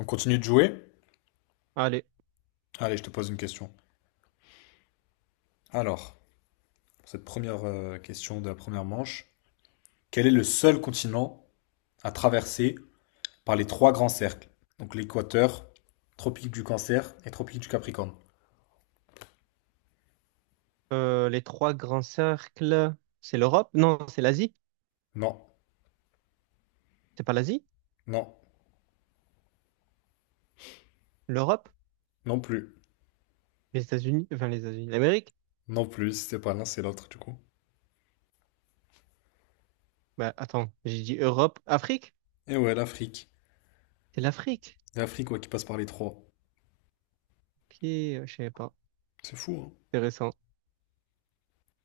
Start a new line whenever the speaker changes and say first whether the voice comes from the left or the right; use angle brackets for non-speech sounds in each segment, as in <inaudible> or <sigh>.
left: On continue de jouer?
right: Allez,
left: Allez, je te pose une question. Alors, pour cette première question de la première manche, quel est le seul continent à traverser par les trois grands cercles? Donc l'équateur, tropique du Cancer et tropique du Capricorne.
right: les trois grands cercles, c'est l'Europe? Non, c'est l'Asie.
left: Non,
right: C'est pas l'Asie?
left: non,
right: L'Europe?
left: non plus.
right: Les États-Unis? Enfin, les États-Unis, l'Amérique?
left: Non plus, si c'est pas l'un, c'est l'autre du coup.
right: Bah, attends, j'ai dit Europe, Afrique?
left: Et ouais, l'Afrique.
right: C'est l'Afrique.
left: L'Afrique, ouais, qui passe par les trois.
right: Ok, je savais pas.
left: C'est fou, hein?
right: Intéressant.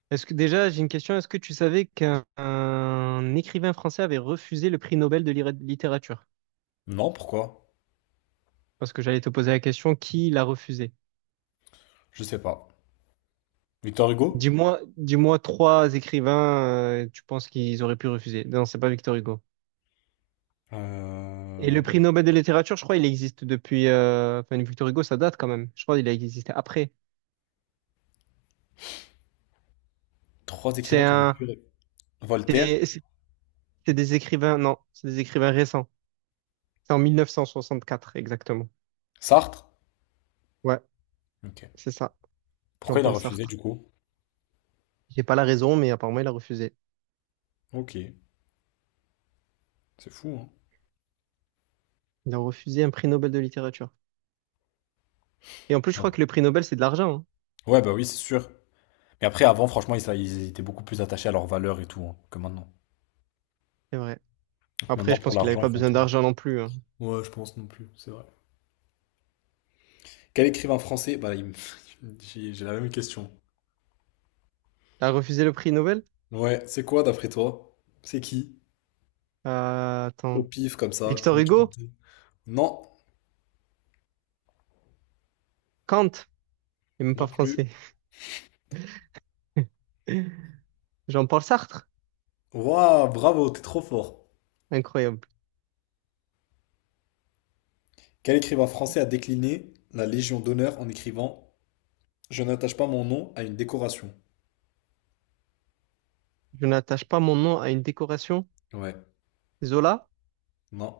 right: Est-ce que déjà, j'ai une question. Est-ce que tu savais qu'un un écrivain français avait refusé le prix Nobel de littérature?
left: Non, pourquoi?
right: Parce que j'allais te poser la question, qui l'a refusé?
left: Je sais pas. Victor Hugo?
right: Dis-moi, dis-moi trois écrivains, tu penses qu'ils auraient pu refuser. Non, c'est pas Victor Hugo. Et
left: Euh,
right: le prix Nobel de littérature, je crois, il existe depuis. Enfin, Victor Hugo, ça date quand même. Je crois qu'il a existé après.
left: Trois
right: C'est
left: écrivains qui avaient
right: un.
left: pu... Voltaire?
right: C'est c'est- c'est des écrivains. Non, c'est des écrivains récents. C'est en 1964, exactement.
left: Sartre?
right: Ouais,
left: Ok.
right: c'est ça.
left: Pourquoi il a
right: Jean-Paul
left: refusé du
right: Sartre.
left: coup?
right: J'ai pas la raison, mais apparemment, il a refusé.
left: Ok, c'est fou, hein.
right: Il a refusé un prix Nobel de littérature. Et en plus, je
left: Ouais,
right: crois que le prix Nobel, c'est de l'argent, hein.
left: ouais, bah oui, c'est sûr. Mais après, avant, franchement, ils étaient beaucoup plus attachés à leurs valeurs et tout, hein, que maintenant.
right: C'est vrai. Après,
left: Maintenant,
right: je
left: pour
right: pense qu'il avait
left: l'argent,
right: pas
left: ils font
right: besoin
left: tout.
right: d'argent non plus, hein.
left: Ouais, je pense non plus, c'est vrai. Quel écrivain français? Bah, <laughs> j'ai la même question.
right: Il a refusé le prix Nobel?
left: Ouais, c'est quoi d'après toi? C'est qui? Au
right: Attends.
left: pif, comme ça, le
right: Victor
left: premier qui
right: Hugo?
left: tentait. Non,
right: Kant? Il est même pas
left: non plus.
right: français. <laughs> Jean-Paul Sartre?
left: Waouh, bravo, t'es trop fort.
right: Incroyable.
left: Quel écrivain français a décliné la Légion d'honneur en écrivant : « Je n'attache pas mon nom à une décoration »?
right: Je n'attache pas mon nom à une décoration.
left: Ouais,
right: Zola?
left: non,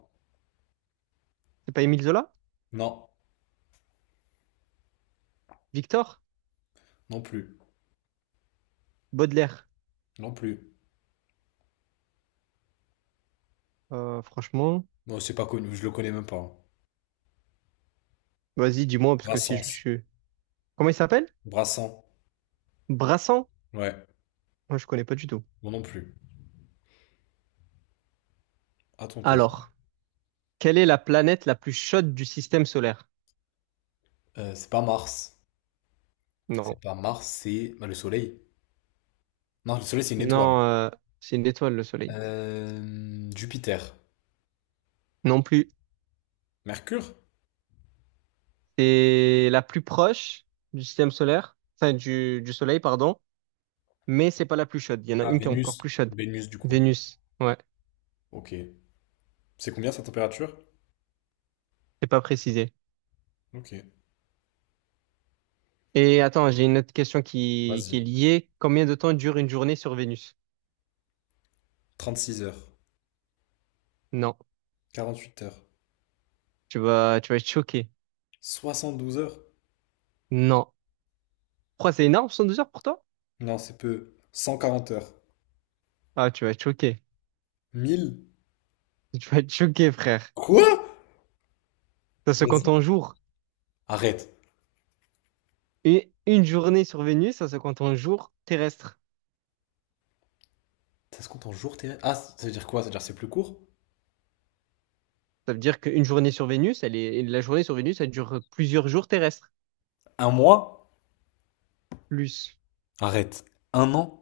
right: C'est pas Émile Zola?
left: non,
right: Victor?
left: non plus,
right: Baudelaire?
left: non plus.
right: Franchement,
left: Non, c'est pas connu, je le connais même pas, hein.
right: vas-y, dis-moi, parce que si je le
left: Brassens.
right: suis. Comment il s'appelle?
left: Brassens.
right: Brassan?
left: Ouais,
right: Moi, je connais pas du tout.
left: moi non plus. À ton tour.
right: Alors, quelle est la planète la plus chaude du système solaire?
left: C'est pas Mars.
right: Non.
left: C'est pas Mars, c'est bah, le Soleil. Non, le Soleil, c'est une étoile.
right: Non, c'est une étoile, le Soleil.
left: Jupiter.
right: Non plus.
left: Mercure?
right: C'est la plus proche du système solaire, enfin, du Soleil, pardon, mais c'est pas la plus chaude. Il y en a
left: Ah,
right: une qui est encore
left: Vénus.
right: plus chaude.
left: Vénus, du coup.
right: Vénus. Ouais,
left: Ok. C'est combien sa température?
right: c'est pas précisé.
left: Ok.
right: Et attends, j'ai une autre question qui est
left: Vas-y.
right: liée. Combien de temps dure une journée sur Vénus?
left: 36 heures.
right: Non.
left: 48 heures.
right: Tu vas être choqué.
left: 72 heures?
right: Non. Pourquoi c'est énorme, 112 heures pour toi?
left: Non, c'est peu. 140 heures.
right: Ah, tu vas être choqué.
left: Mille.
right: <laughs> Tu vas être choqué, frère.
left: Quoi?
right: Ça se compte
left: Vas-y.
right: en jours.
left: Arrête.
right: Une journée sur Vénus, ça se compte en jours terrestres.
left: Ça se compte en jours, tes... Ah, ça veut dire quoi? Ça veut dire c'est plus court?
right: Ça veut dire qu'une journée sur Vénus, la journée sur Vénus, elle dure plusieurs jours terrestres.
left: Un mois?
right: Plus
left: Arrête. Un an?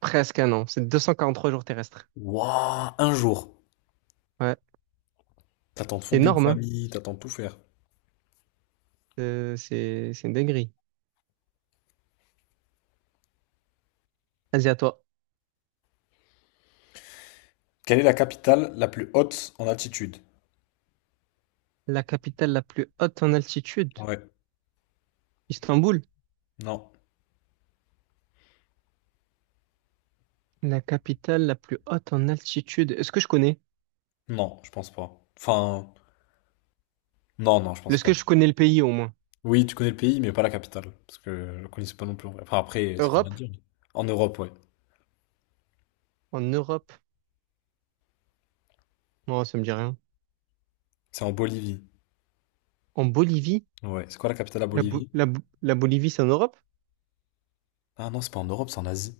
right: presque un an. C'est 243 jours terrestres.
left: Waouh, un jour.
right: Ouais.
left: T'attends de
right: C'est
left: fonder une
right: énorme, hein?
left: famille, t'attends de tout faire.
right: C'est une dinguerie. Vas-y, à toi.
left: Quelle est la capitale la plus haute en altitude?
right: La capitale la plus haute en altitude.
left: Ouais.
right: Istanbul,
left: Non.
right: la capitale la plus haute en altitude. Est-ce que je connais?
left: Non, je pense pas. Enfin, non, non, je pense
right: Est-ce
left: pas.
right: que je connais le pays au moins?
left: Oui, tu connais le pays, mais pas la capitale. Parce que je le connaissais pas non plus, en vrai. Enfin, après, ça veut rien
right: Europe?
left: dire. En Europe, ouais.
right: En Europe? Non, ça me dit rien.
left: C'est en Bolivie.
right: En Bolivie?
left: Ouais. C'est quoi la capitale à
right: La, Bo-
left: Bolivie?
right: la Bo- la Bolivie, c'est en Europe?
left: Ah non, c'est pas en Europe, c'est en Asie.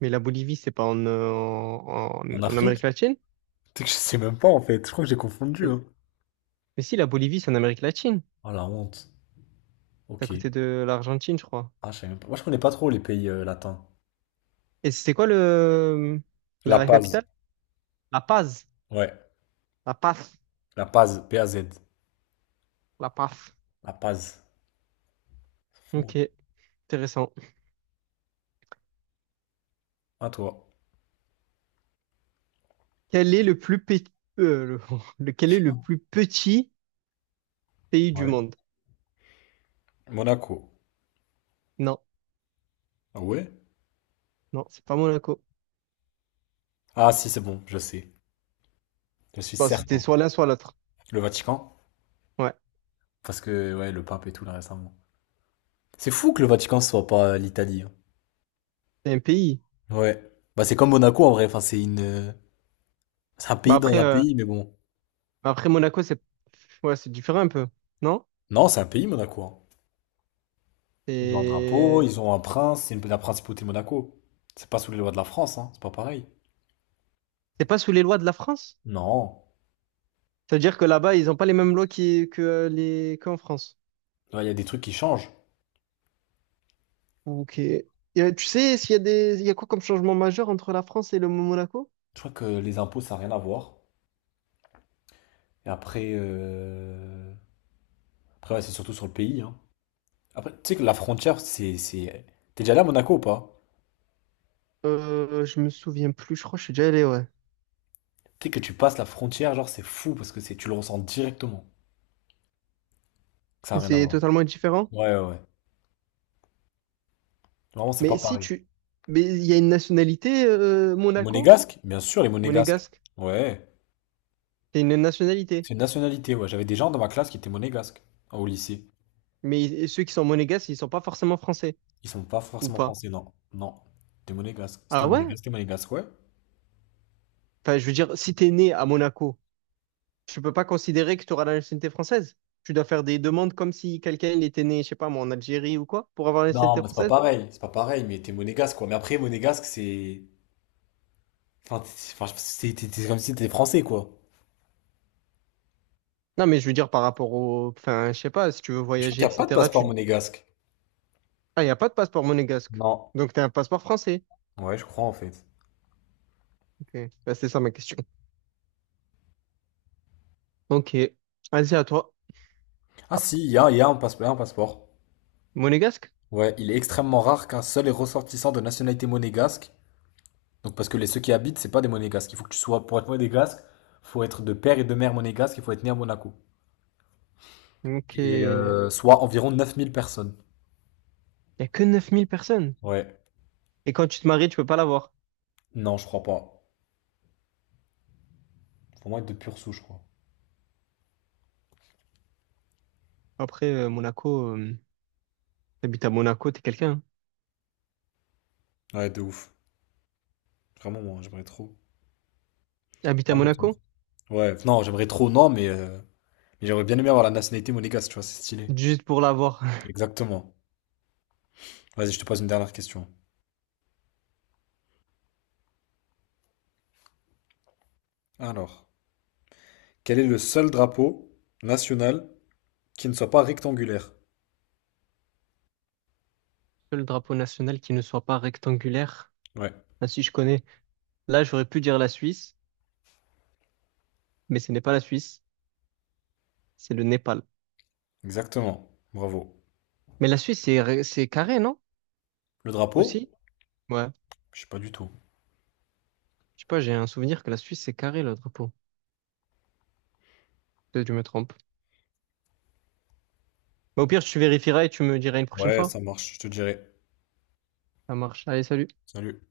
right: Mais la Bolivie, c'est pas en,
left: En
right: en Amérique
left: Afrique?
right: latine?
left: <laughs> C'est que je sais même pas en fait. Je crois que j'ai confondu,
right: Mais
left: hein.
right: mais si, la Bolivie, c'est en Amérique latine.
left: Ah la honte.
right: C'est à
left: Ok.
right: côté de l'Argentine, je crois.
left: Ah, je savais même pas. Moi, je connais pas trop les pays latins.
right: Et c'est quoi le,
left: La
right: la
left: Paz.
right: capitale? La Paz.
left: Ouais.
right: La Paz.
left: La Paz. Paz.
right: La Paz.
left: La Paz. Fou.
right: Ok, intéressant.
left: À toi.
right: Quel est le plus, pe- le- <laughs> lequel est le plus petit pays du
left: Ouais.
right: monde?
left: Monaco.
right: Non,
left: Ah ouais.
right: non, c'est pas Monaco.
left: Ah si, c'est bon, je sais. Je suis
right: Bon, c'était
left: certain.
right: soit l'un, soit l'autre.
left: Le Vatican.
right: Ouais,
left: Parce que, ouais, le pape et tout, là, récemment. C'est fou que le Vatican soit pas l'Italie, hein.
right: c'est un pays.
left: Ouais. Bah, c'est comme Monaco, en vrai. Enfin, C'est un
right: Mais
left: pays dans un pays, mais bon.
right: après Monaco, c'est ouais, c'est différent un peu, non?
left: Non, c'est un pays, Monaco, hein. Ils ont un drapeau, ils
right: C'est
left: ont un prince. La principauté Monaco. C'est pas sous les lois de la France, hein. C'est pas pareil.
right: c'est pas sous les lois de la France?
left: Non.
right: Ça veut dire que là-bas, ils n'ont pas les mêmes lois qui- que les qu'en France.
left: Là, il y a des trucs qui changent.
right: Ok. Tu sais, s'il y a des, il y a quoi comme changement majeur entre la France et le Monaco?
left: Je crois que les impôts, ça n'a rien à voir. Et après, ouais, c'est surtout sur le pays, hein. Après, tu sais que la frontière, c'est... T'es déjà allé à Monaco ou pas?
right: Je me souviens plus. Je crois que je suis déjà allé, ouais.
left: Tu sais que tu passes la frontière, genre, c'est fou parce que c'est, tu le ressens directement. Ça n'a
right: Mais
left: rien à
right: c'est
left: voir.
right: totalement différent.
left: Ouais, ouais, ouais. Vraiment, c'est pas
right: Mais si
left: pareil.
right: tu, mais il y a une nationalité
left: Les
right: Monaco,
left: monégasques? Bien sûr, les monégasques.
right: monégasque.
left: Ouais.
right: C'est une nationalité.
left: C'est une nationalité, ouais. J'avais des gens dans ma classe qui étaient monégasques au lycée.
right: Mais ceux qui sont monégasques, ils sont pas forcément français,
left: Ils sont pas
right: ou
left: forcément
right: pas?
left: français, non. Non. T'es monégasque. C'était
right: Ah ouais?
left: monégasque, t'es monégasque, ouais.
right: Enfin, je veux dire, si t'es né à Monaco, tu peux pas considérer que tu auras la nationalité française. Tu dois faire des demandes comme si quelqu'un il était né, je sais pas, moi, en Algérie ou quoi, pour avoir la
left: Non,
right: nationalité
left: mais
right: française.
left: c'est pas pareil, mais t'es monégasque quoi. Mais après, monégasque, c'est. Enfin, c'est comme si t'étais français, quoi.
right: Non, mais je veux dire par rapport au, enfin, je sais pas, si tu veux
left: Mais je crois
right: voyager,
left: qu'il n'y a pas de
right: etc.
left: passeport monégasque.
right: Ah, y a pas de passeport monégasque.
left: Non.
right: Donc t'as un passeport français.
left: Ouais, je crois, en fait.
right: Ok. Bah, c'est ça ma question. Ok. Allez, à toi.
left: Ah si, il y a un passeport, un passeport.
right: Monégasque?
left: Ouais, il est extrêmement rare qu'un seul est ressortissant de nationalité monégasque. Donc, parce que les ceux qui habitent, c'est pas des monégasques. Il faut que tu sois, pour être monégasque, faut être de père et de mère monégasque, il faut être né à Monaco.
right: Ok.
left: Et
right: Y
left: soit environ 9 000 personnes.
right: a que 9 000 personnes.
left: Ouais.
right: Et quand tu te maries, tu peux pas l'avoir.
left: Non, je crois pas. Faut vraiment être de pure souche, je crois.
right: Après, Monaco. T'habites à Monaco, t'es quelqu'un, hein.
left: Ouais, de ouf. Vraiment, moi, j'aimerais trop.
right: T'habites à
left: Vraiment trop.
right: Monaco?
left: Ouais, non, j'aimerais trop, non, Mais j'aurais bien aimé avoir la nationalité monégasque, tu vois, c'est stylé.
right: Juste pour l'avoir. <laughs>
left: Exactement. Vas-y, je te pose une dernière question. Alors, quel est le seul drapeau national qui ne soit pas rectangulaire?
right: Le drapeau national qui ne soit pas rectangulaire.
left: Ouais,
right: Ah si, je connais. Là, j'aurais pu dire la Suisse, mais ce n'est pas la Suisse, c'est le Népal.
left: exactement. Bravo.
right: Mais la Suisse, c'est carré, non?
left: Le drapeau?
right: Aussi? Ouais.
left: Je sais pas du tout.
right: Je sais pas, j'ai un souvenir que la Suisse, c'est carré, le drapeau. Peut-être que je me trompe. Mais au pire, tu vérifieras et tu me diras une prochaine
left: Ouais,
right: fois.
left: ça marche, je te dirai.
right: Ça marche. Allez, salut.
left: Salut.